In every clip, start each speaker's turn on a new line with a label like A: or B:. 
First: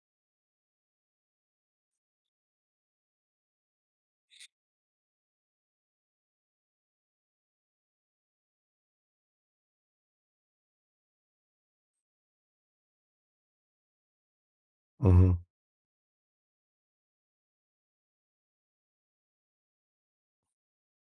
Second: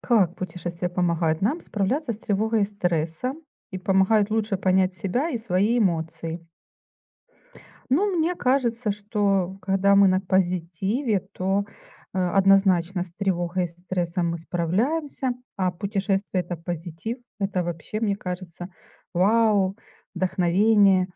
A: Как путешествия помогают нам справляться с тревогой и стрессом и помогают лучше понять себя и свои эмоции? Ну, мне кажется, что когда мы на позитиве, то однозначно с тревогой и стрессом мы справляемся,
B: Мгм,
A: а путешествие это позитив, это вообще, мне кажется, вау, вдохновение,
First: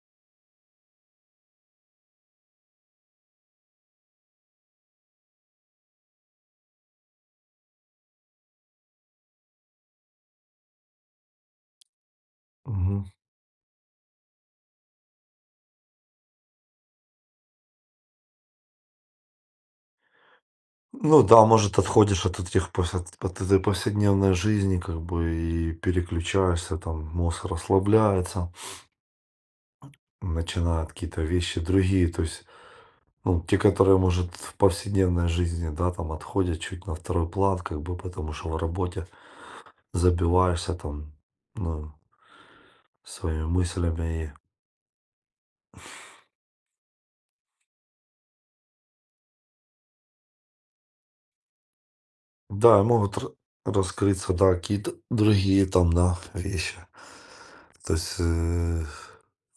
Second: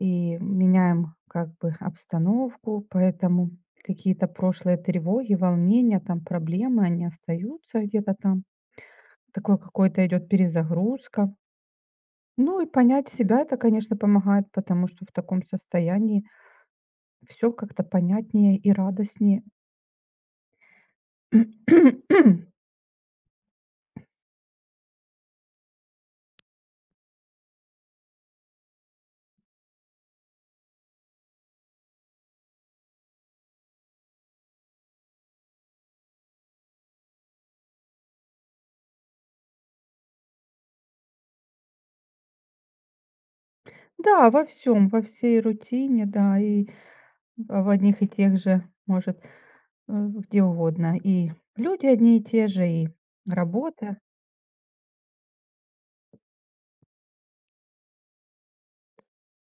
A: и меняем как бы обстановку, поэтому какие-то прошлые тревоги, волнения, там проблемы, они остаются где-то там, такой какой-то идет перезагрузка. Ну и
B: мгм.
A: понять себя это, конечно, помогает, потому что в таком состоянии все как-то понятнее и радостнее.
B: Ну да, может, отходишь от этих от этой повседневной жизни, как бы, и переключаешься, там, мозг расслабляется, начинают какие-то вещи другие, то есть, ну, те, которые, может, в повседневной жизни, да, там, отходят чуть на второй план, как бы, потому что в работе забиваешься, там, ну, своими
A: Да,
B: мыслями.
A: во всем, во всей рутине, да, и в одних и тех же, может, где угодно. И люди одни и те же,
B: Да,
A: и
B: могут
A: работа.
B: раскрыться, да, какие-то другие там, да, вещи. То есть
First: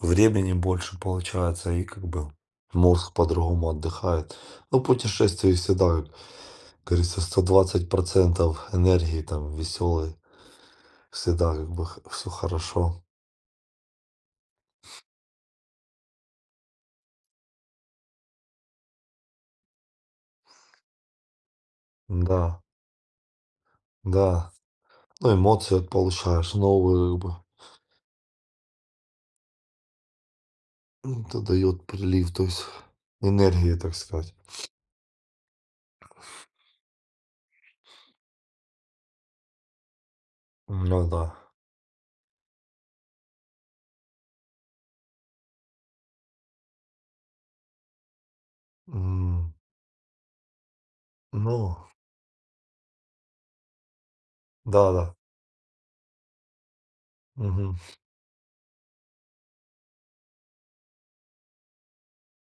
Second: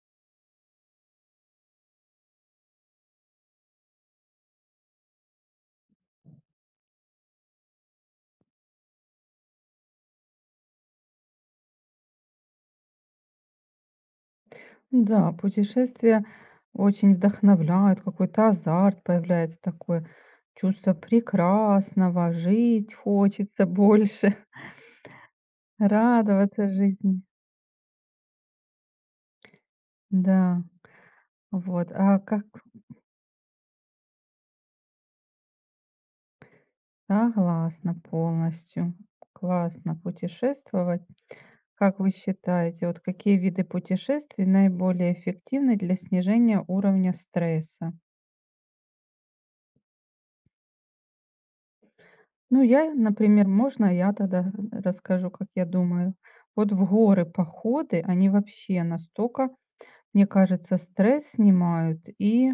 B: времени больше получается, и как бы мозг по-другому отдыхает. Ну, путешествие всегда, как говорится, 120% энергии там веселой, всегда как бы все хорошо.
A: Да, путешествия очень вдохновляют, какой-то азарт появляется, такое чувство прекрасного,
B: Да,
A: жить хочется больше.
B: да. Ну, эмоции от получаешь
A: Радоваться
B: новые,
A: жизни.
B: как бы,
A: Да,
B: это дает
A: вот. А
B: прилив, то
A: как
B: есть энергии, так сказать.
A: согласна полностью. Классно
B: Ну
A: путешествовать.
B: да.
A: Как вы считаете, вот какие виды путешествий наиболее эффективны для снижения уровня стресса?
B: М. Ну.
A: Ну, я, например, можно я тогда
B: Да-да.
A: расскажу, как я думаю. Вот в горы
B: Мгм.
A: походы, они вообще настолько, мне кажется, стресс снимают и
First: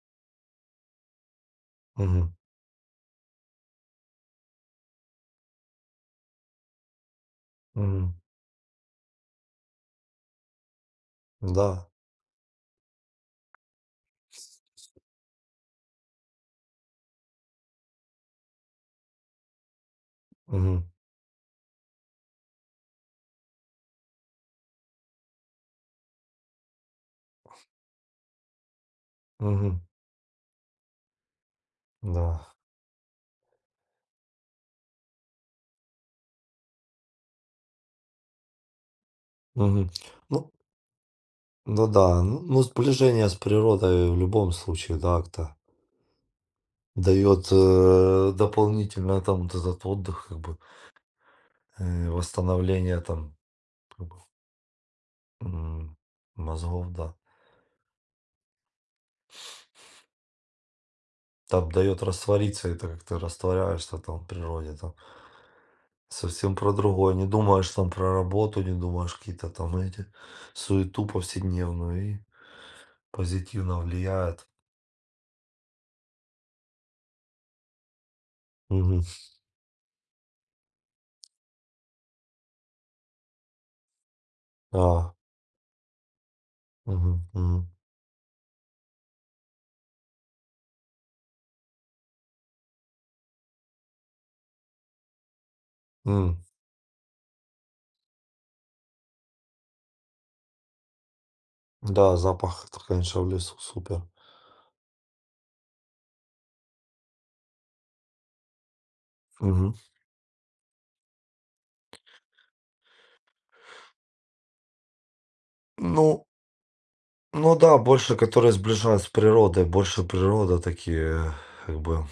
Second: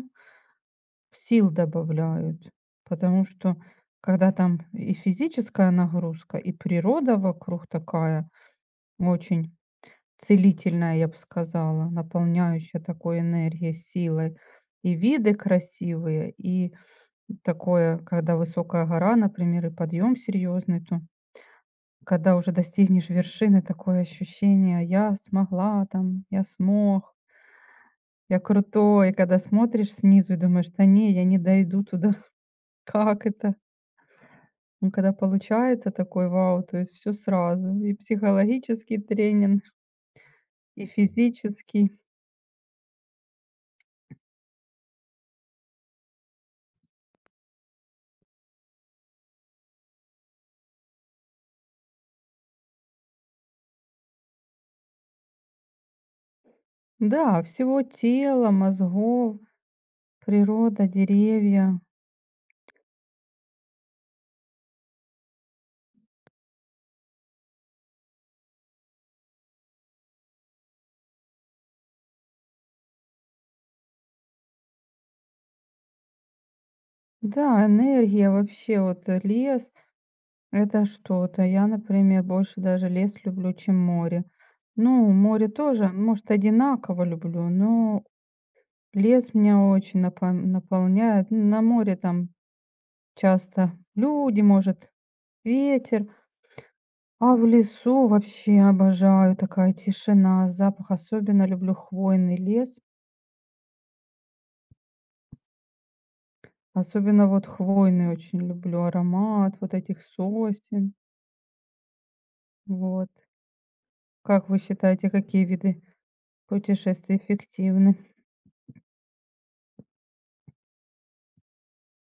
A: сил
B: Мгм.
A: добавляют, потому что когда там и физическая нагрузка, и природа вокруг
B: Мгм.
A: такая очень целительная, я бы
B: Да.
A: сказала, наполняющая такой энергией, силой, и виды красивые, и такое, когда высокая гора, например, и подъем
B: Мгм.
A: серьезный, то когда уже достигнешь вершины, такое ощущение: "Я смогла там, я смог, я крутой". И когда
B: Мгм.
A: смотришь снизу и думаешь: "Да не, я не дойду туда".
B: Да.
A: Как это? Ну, когда получается такой вау, то есть все сразу: и психологический тренинг,
B: Мгм. Ну
A: и
B: ну
A: физический.
B: да, ну ну сближение с природой в любом случае, да, как-то дает, дополнительно там вот этот отдых, как бы, восстановление там, как бы, м, мозгов, да.
A: Да, всего тела, мозгов, природа,
B: Там
A: деревья.
B: дает раствориться, это как ты растворяешься там в природе, там совсем про другое. Не думаешь там про работу, не думаешь какие-то там эти суету повседневную. И позитивно влияет.
A: Да, энергия вообще,
B: Мгм.
A: вот, лес- это что-то. Я, например, больше даже лес люблю, чем море. Ну,
B: А,
A: море тоже, может, одинаково
B: мгм,
A: люблю,
B: мгм.
A: но лес меня очень наполняет. На море там часто люди, может, ветер.
B: М,
A: А в лесу вообще обожаю, такая тишина, запах. Особенно люблю
B: да,
A: хвойный
B: запах,
A: лес.
B: это, конечно, в лесу супер.
A: Особенно вот хвойный очень люблю аромат
B: Мгм.
A: вот этих сосен. Вот. Как вы считаете, какие виды
B: Ну,
A: путешествий
B: ну да,
A: эффективны?
B: больше, которые сближают с природой, больше природа такие, как бы,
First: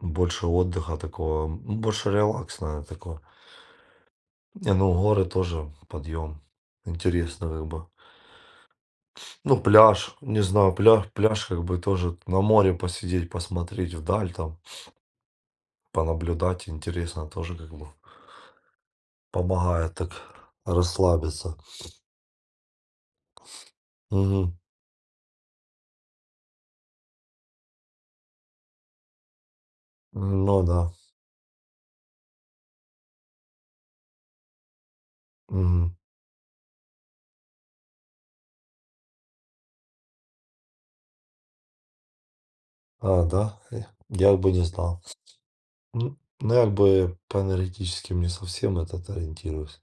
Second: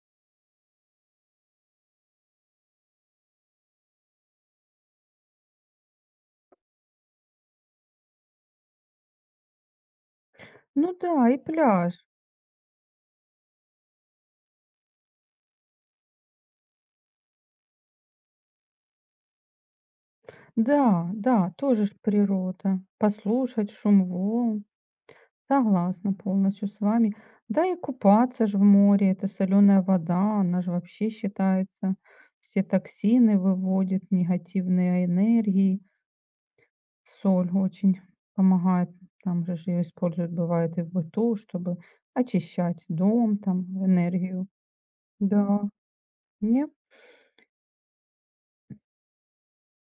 B: больше отдыха такого, больше релакс, наверное, такой. Не, ну, горы тоже подъем. Интересно, как бы. Ну, пляж, не знаю,
A: Ну
B: пляж,
A: да, и
B: пляж, как бы
A: пляж.
B: тоже на море посидеть, посмотреть вдаль там, понаблюдать, интересно тоже, как бы. Помогает так
A: Да, да,
B: расслабиться.
A: тоже ж природа. Послушать шум
B: Мгм.
A: волн. Согласна полностью с вами. Да и купаться же в море, это соленая вода, она
B: Ну
A: же
B: да.
A: вообще считается, все токсины выводит, негативные энергии.
B: Мгм.
A: Соль очень помогает, там же ее используют, бывает, и в быту, чтобы очищать
B: А,
A: дом,
B: да?
A: там,
B: Я
A: энергию.
B: бы не знал.
A: Да,
B: М, ну,
A: не?
B: як бы по энергетическим не совсем этот ориентируюсь.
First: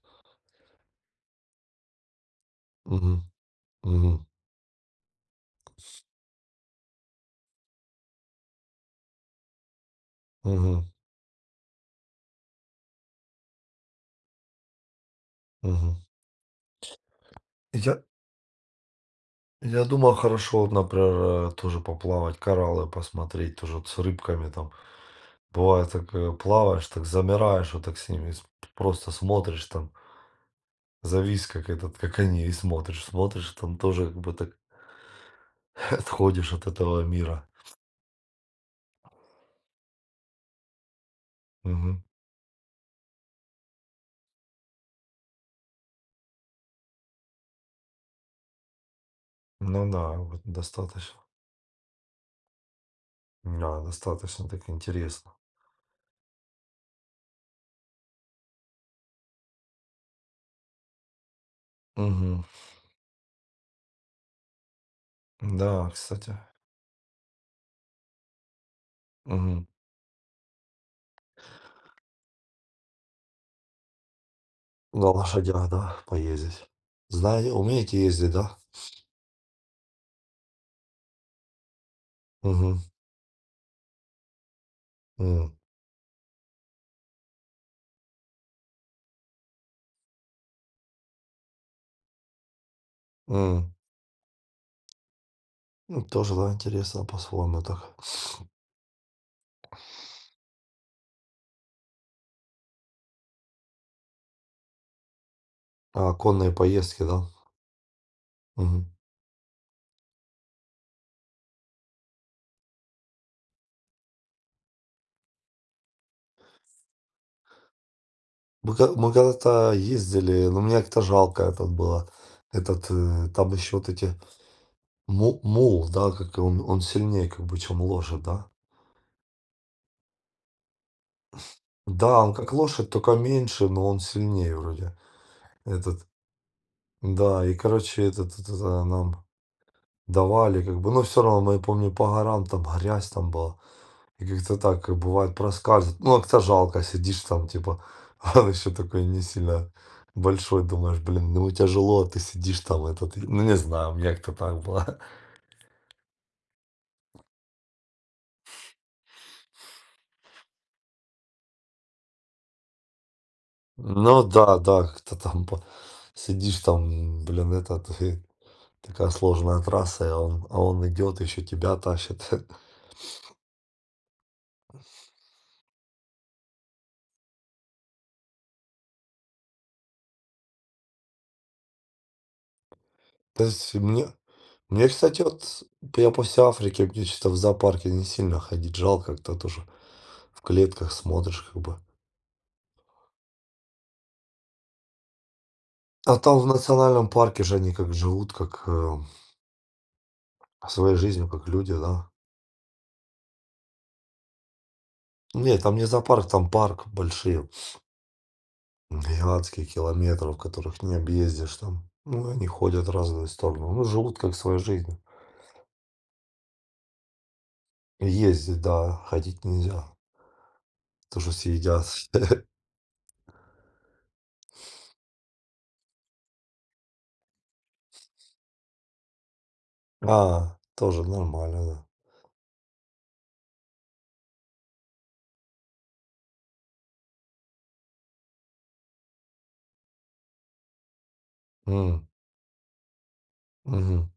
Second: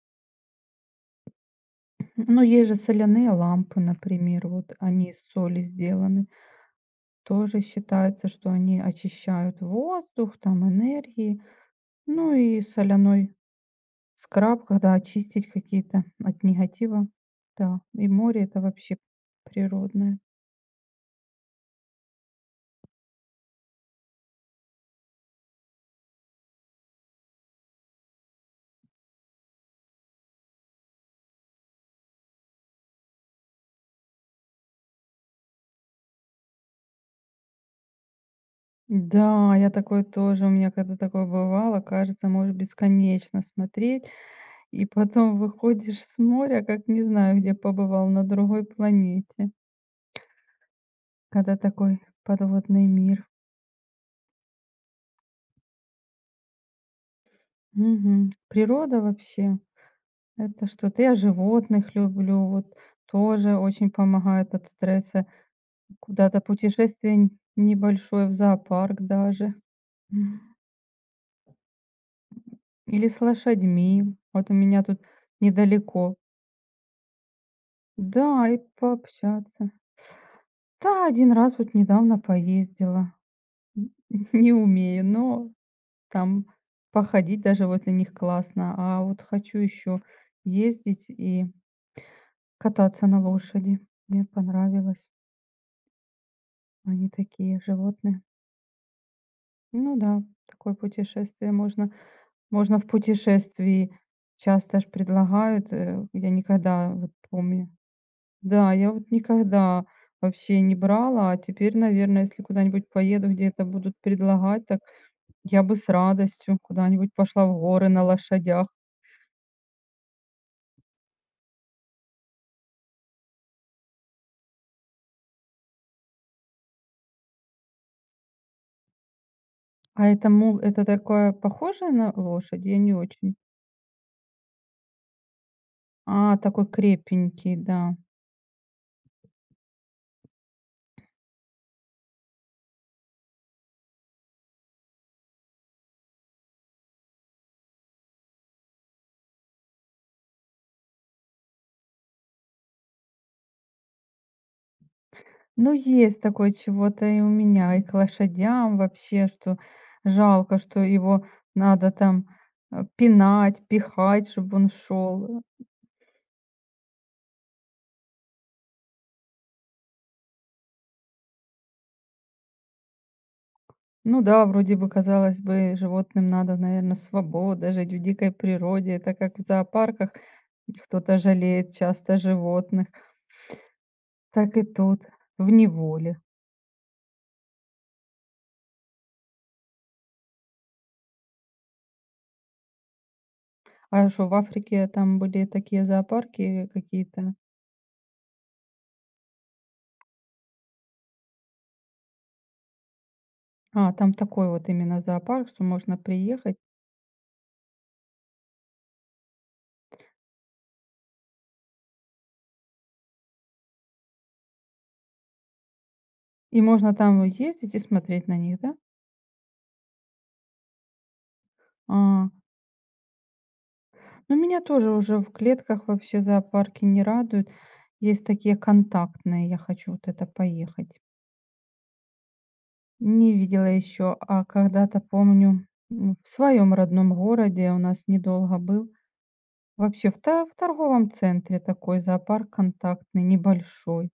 A: Ну, есть же
B: Мгм.
A: соляные лампы,
B: Мгм.
A: например, вот они из соли сделаны. Тоже считается, что они очищают воздух, там,
B: Мгм.
A: энергии. Ну и соляной скраб, когда очистить
B: Мгм.
A: какие-то от негатива. Да,
B: Я
A: и море- это вообще
B: я думал,
A: природное.
B: хорошо, вот, например, тоже поплавать, кораллы посмотреть, тоже вот с рыбками там. Бывает так, плаваешь, так замираешь, вот так с ними с просто смотришь там, завис, как этот, как они, и смотришь, смотришь, там тоже как бы так отходишь от этого мира.
A: Да, я такое тоже, у меня когда такое бывало,
B: Мгм.
A: кажется, можешь бесконечно смотреть, и потом выходишь с моря, как не знаю, где побывал, на другой планете.
B: Ну да, вот достаточно.
A: Когда такой подводный мир.
B: Да, достаточно так интересно.
A: Мгм. Природа вообще- это что-то. Я животных
B: Мгм.
A: люблю, вот тоже очень помогает от стресса.
B: Да, кстати.
A: Куда-то путешествие н небольшое, в зоопарк даже.
B: Мгм.
A: Мгм. Или с лошадьми. Вот у меня тут
B: На лошадях, да,
A: недалеко.
B: поездить. Знаете, умеете
A: Да,
B: ездить, да?
A: и пообщаться. Да, один раз вот недавно
B: Мгм.
A: поездила. Н- Не умею, но
B: М.
A: там походить даже возле них классно. А вот хочу еще ездить и кататься на
B: М.
A: лошади. Мне понравилось.
B: Ну, тоже, да, интересно
A: Они такие
B: по-своему так.
A: животные. Ну да, такое путешествие можно. Можно в путешествии часто ж предлагают.
B: А
A: Я
B: конные
A: никогда,
B: поездки,
A: вот
B: да?
A: помню, да,
B: Мгм.
A: я вот никогда вообще не брала, а теперь, наверное, если куда-нибудь поеду, где это будут предлагать, так я бы с радостью куда-нибудь пошла в горы на лошадях.
B: Мы когда-то ездили, но мне как-то жалко этот было. Этот, там еще вот эти мул, да, как он сильнее, как бы, чем лошадь, да?
A: А это мул, это такое похожее на
B: Да, он как
A: лошадь? Я
B: лошадь,
A: не
B: только
A: очень.
B: меньше, но он сильнее вроде. Этот,
A: А, такой
B: да, и
A: крепенький, да.
B: короче, этот, нам давали, как бы, но все равно, мы, помню, по горам, там грязь там была, и как-то так, как бывает, проскальзывает. Ну, как-то жалко, сидишь там, типа, а он еще такой не сильно большой, думаешь, блин, ну тяжело, а ты сидишь там, этот, и- ну, не знаю, мне как-то так было.
A: Ну, есть такое чего-то и у меня, и к лошадям вообще, что жалко, что его надо там пинать,
B: Ну,
A: пихать, чтобы
B: да,
A: он
B: да, как-то
A: шел.
B: там по- сидишь там, блин, этот, и такая сложная трасса, а он идет, еще тебя тащит.
A: Ну да, вроде бы, казалось бы, животным надо, наверное, свобода, жить в дикой природе, так как в зоопарках кто-то жалеет часто животных,
B: То есть мне
A: так и
B: мне,
A: тут,
B: кстати,
A: в
B: вот я
A: неволе.
B: после Африки, мне что то в зоопарке не сильно ходить жалко, как-то тоже в клетках смотришь как бы.
A: А что, в Африке там были такие
B: А там в
A: зоопарки
B: национальном
A: какие-то?
B: парке же они как живут, как, своей жизнью, как люди, да.
A: А, там такой вот именно зоопарк,
B: Нет,
A: что
B: там не
A: можно
B: зоопарк, там
A: приехать
B: парк большие, гигантские, километров, которых не объездишь там. Ну, они ходят в разные стороны, ну, живут как своей жизнью.
A: и можно там ездить и смотреть на них,
B: Ездить,
A: да?
B: да, ходить нельзя, тоже что съедят.
A: А, ну меня тоже уже в клетках вообще зоопарки не радуют. Есть такие контактные, я хочу вот это
B: А,
A: поехать.
B: тоже нормально,
A: Не видела еще, а когда-то помню, в своем родном городе, у нас недолго был, вообще в торговом центре
B: да.
A: такой
B: М,
A: зоопарк контактный,
B: мгм,
A: небольшой.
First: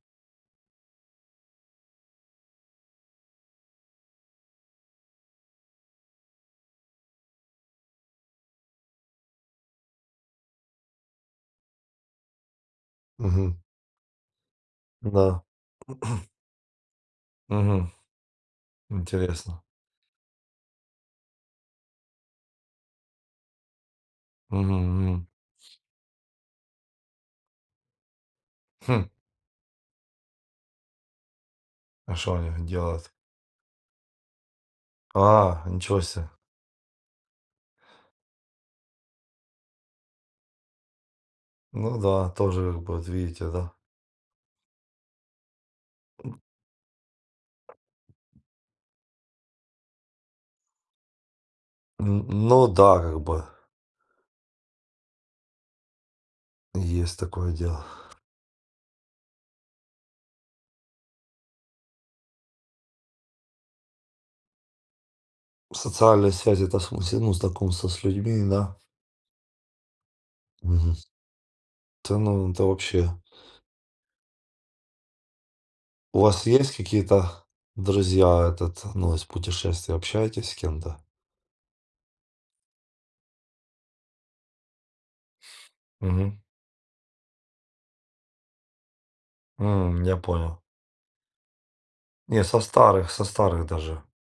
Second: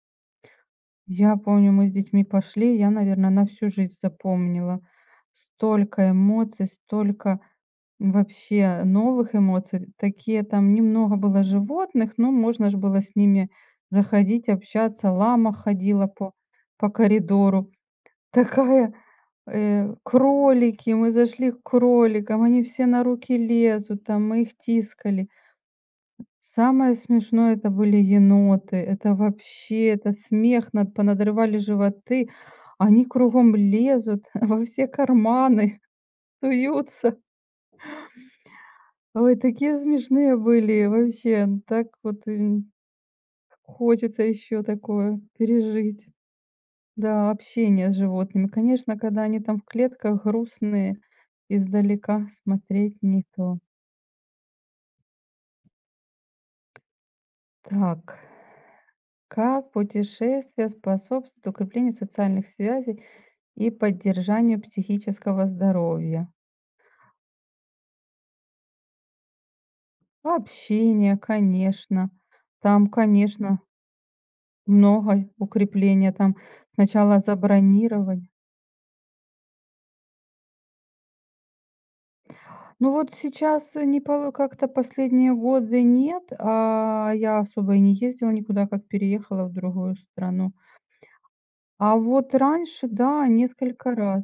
A: Я помню, мы с детьми пошли, я, наверное, на всю жизнь запомнила. Столько эмоций, столько вообще новых эмоций. Такие там немного было животных, но можно же было с ними
B: мгм.
A: заходить, общаться.
B: Да.
A: Лама ходила по коридору.
B: Мгм.
A: Такая,
B: Интересно.
A: кролики, мы зашли к кроликам, они все на руки лезут, там мы их
B: Мгм, мгм.
A: тискали. Самое смешное- это были еноты.
B: Хм,
A: Это вообще, это смех, над понадрывали
B: а
A: животы.
B: что они
A: Они
B: делают?
A: кругом лезут во все
B: А,
A: карманы,
B: ничего себе.
A: суются. Ой, такие смешные были вообще. Так
B: Ну
A: вот,
B: да, тоже как бы, вот видите, да.
A: хочется еще такое пережить. Да, общение с животными. Конечно, когда они там в клетках грустные, издалека
B: Ну
A: смотреть
B: да, как
A: не
B: бы,
A: то.
B: есть такое дело.
A: Так, как путешествия способствуют укреплению социальных связей и поддержанию психического
B: Социальные
A: здоровья?
B: связи, это в смысле, ну, знакомство с людьми, да. Мгм.
A: Общение, конечно.
B: Да ну, это
A: Там,
B: вообще…
A: конечно, много укрепления.
B: У
A: Там
B: вас есть
A: сначала
B: какие-то
A: забронировать.
B: друзья, этот, ну, из путешествий, общаетесь с кем-то?
A: Ну вот сейчас не поло как-то последние годы нет,
B: Угу.
A: а, я особо и не ездила никуда, как переехала в другую
B: Я
A: страну.
B: понял.
A: А вот
B: Не, со
A: раньше,
B: старых, со
A: да,
B: старых
A: несколько
B: даже.
A: раз.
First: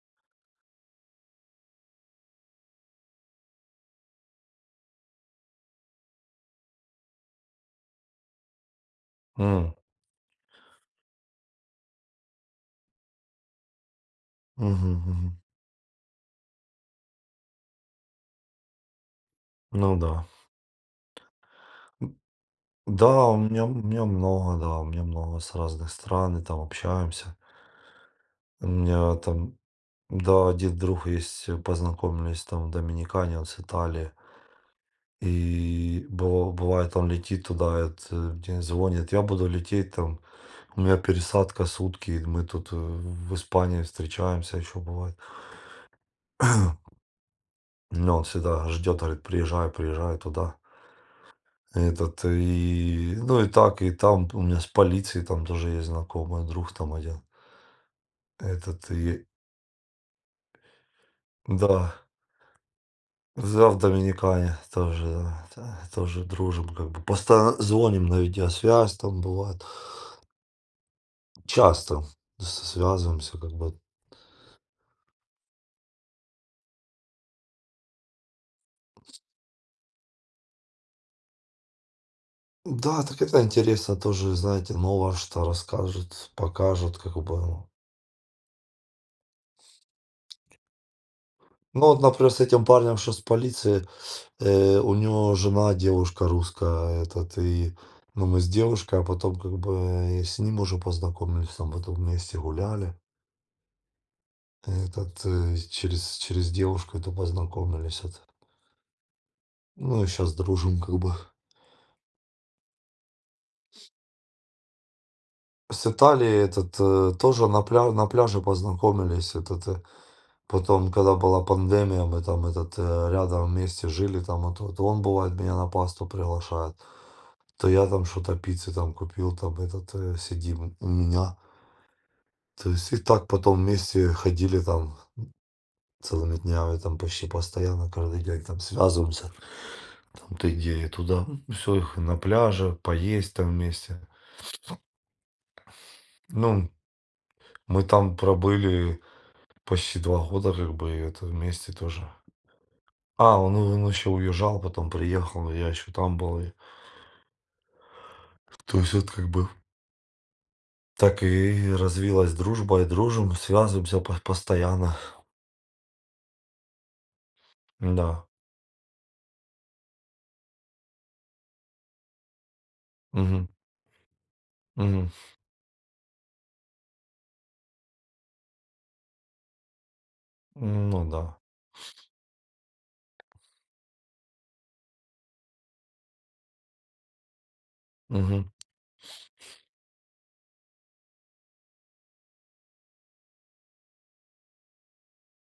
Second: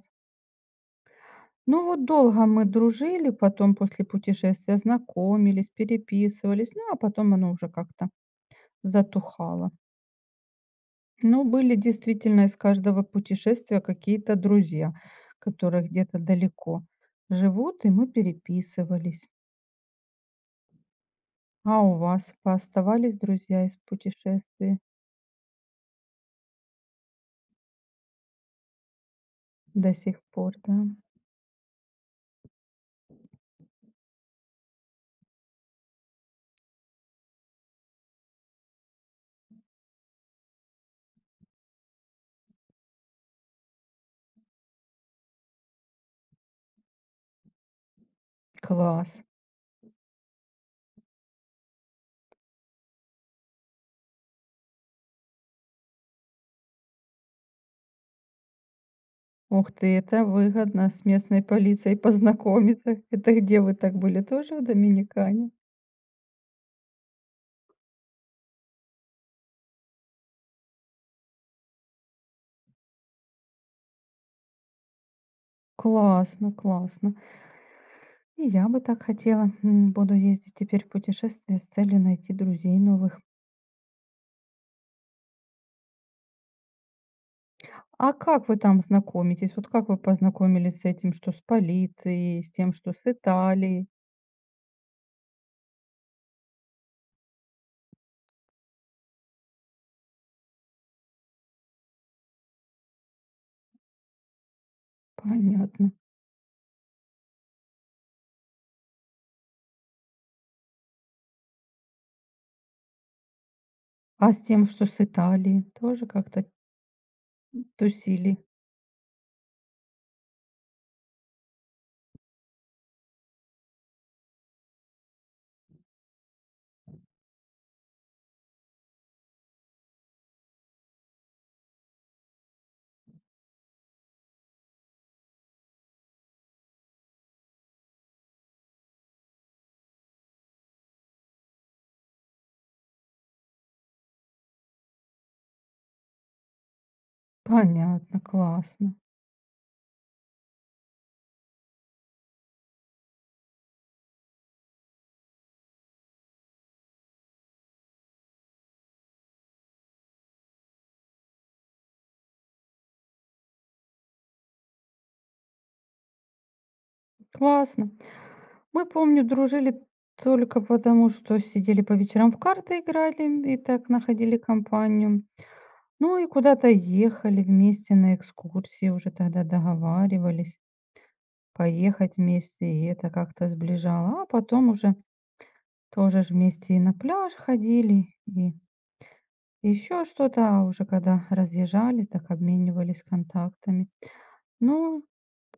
A: Ну вот долго мы дружили, потом после путешествия знакомились, переписывались, ну а потом оно уже как-то затухало.
B: М,
A: Ну были действительно из каждого путешествия какие-то
B: мгм,
A: друзья,
B: мгм.
A: которые где-то далеко живут, и мы переписывались.
B: Ну да.
A: А у вас пооставались
B: Да, у меня
A: друзья
B: у
A: из
B: меня много, да,
A: путешествий
B: у меня много с разных стран, и там общаемся. У меня там,
A: до сих
B: да,
A: пор, да?
B: один друг есть, познакомились там в Доминикане, он с Италии. И бывает, он летит туда, это, мне звонит, я буду лететь там, у меня пересадка сутки, и мы тут в Испании встречаемся еще бывает. Но он всегда ждет, говорит,
A: Класс.
B: приезжай, приезжай туда. Этот, и, ну и так, и там у меня с полицией там тоже есть знакомый друг там один. Этот, и
A: Ух ты, это выгодно с местной
B: да,
A: полицией познакомиться. Это где
B: да,
A: вы
B: в
A: так были, тоже
B: Доминикане
A: в
B: тоже, да,
A: Доминикане?
B: тоже дружим, как бы постоянно звоним на видеосвязь, там бывает, часто связываемся, как бы.
A: Классно, классно. И я бы так хотела. Буду ездить теперь в путешествие с целью найти друзей
B: Да, так
A: новых.
B: это интересно тоже, знаете, новое что расскажут, покажут, как бы. Ну,
A: А как вы там знакомитесь? Вот как вы познакомились с этим, что с
B: ну, вот, например, с
A: полицией, с
B: этим
A: тем, что
B: парнем,
A: с
B: что с полиции,
A: Италией?
B: у него жена девушка русская, этот, и, ну, мы с девушкой, а потом, как бы, и с ним уже познакомились, там, потом вместе гуляли. Этот,
A: Понятно.
B: через девушку эту познакомились это. Ну и сейчас дружим как бы.
A: А с тем, что с Италией,
B: С
A: тоже
B: Италией
A: как-то
B: этот, тоже на пля на
A: тусили?
B: пляже познакомились. Этот, потом, когда была пандемия, мы там этот, рядом вместе жили там. Вот он бывает меня на пасту приглашает, то я там что-то пиццы там купил, там этот, сидим у меня. То есть и так потом вместе ходили там целыми днями, там почти постоянно, каждый день там связываемся. Там-то идея туда. Все, их и на пляже, поесть там вместе. Ну, мы там
A: Понятно, классно.
B: пробыли почти 2 года, как бы, и это вместе тоже. А, он еще уезжал, потом приехал, я еще там был. И- то есть вот как бы так и развилась дружба, и дружим, связываемся по- постоянно.
A: Классно.
B: Да.
A: Мы, помню, дружили только потому, что сидели по вечерам в карты
B: Мгм.
A: играли и так находили
B: Мгм.
A: компанию. Ну и куда-то ехали вместе на экскурсии, уже тогда договаривались
B: Ну да.
A: поехать вместе, и это как-то сближало. А потом уже тоже ж вместе и на пляж ходили,
B: Мгм.
A: и еще что-то, а уже когда разъезжались, так обменивались контактами. Ну,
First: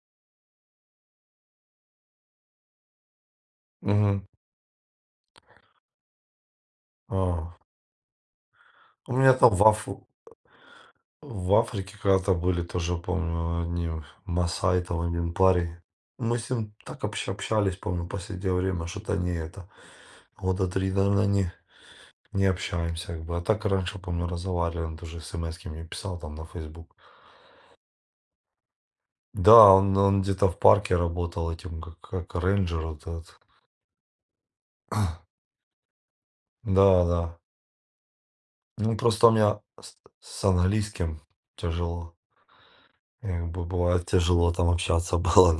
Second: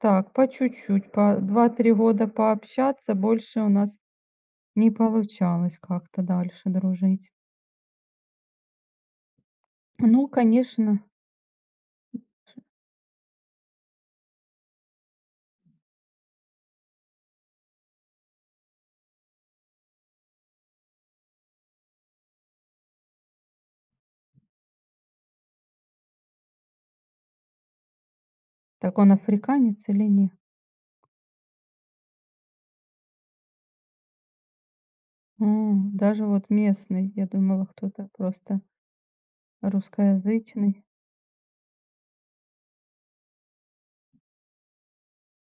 A: так, по чуть-чуть, по 2-3 года пообщаться, больше у нас
B: Мгм.
A: не получалось как-то дальше дружить.
B: А. У меня там во, Ф-
A: Ну, конечно,
B: В Африке когда-то были, тоже помню, одни масаи, там один парень. Мы с ним так общались, помню, в последнее время, что-то не это. Года три, наверное, не общаемся, как бы. А так раньше, помню, разговаривали, он тоже СМС мне писал там на Facebook.
A: так он
B: Да,
A: африканец или
B: он
A: нет?
B: где-то в парке работал этим, как рейнджер вот этот.
A: М, даже вот
B: Да,
A: местный, я
B: да.
A: думала, кто-то просто
B: Ну, просто у меня с
A: русскоязычный.
B: английским тяжело. Как бы бывает тяжело там общаться было.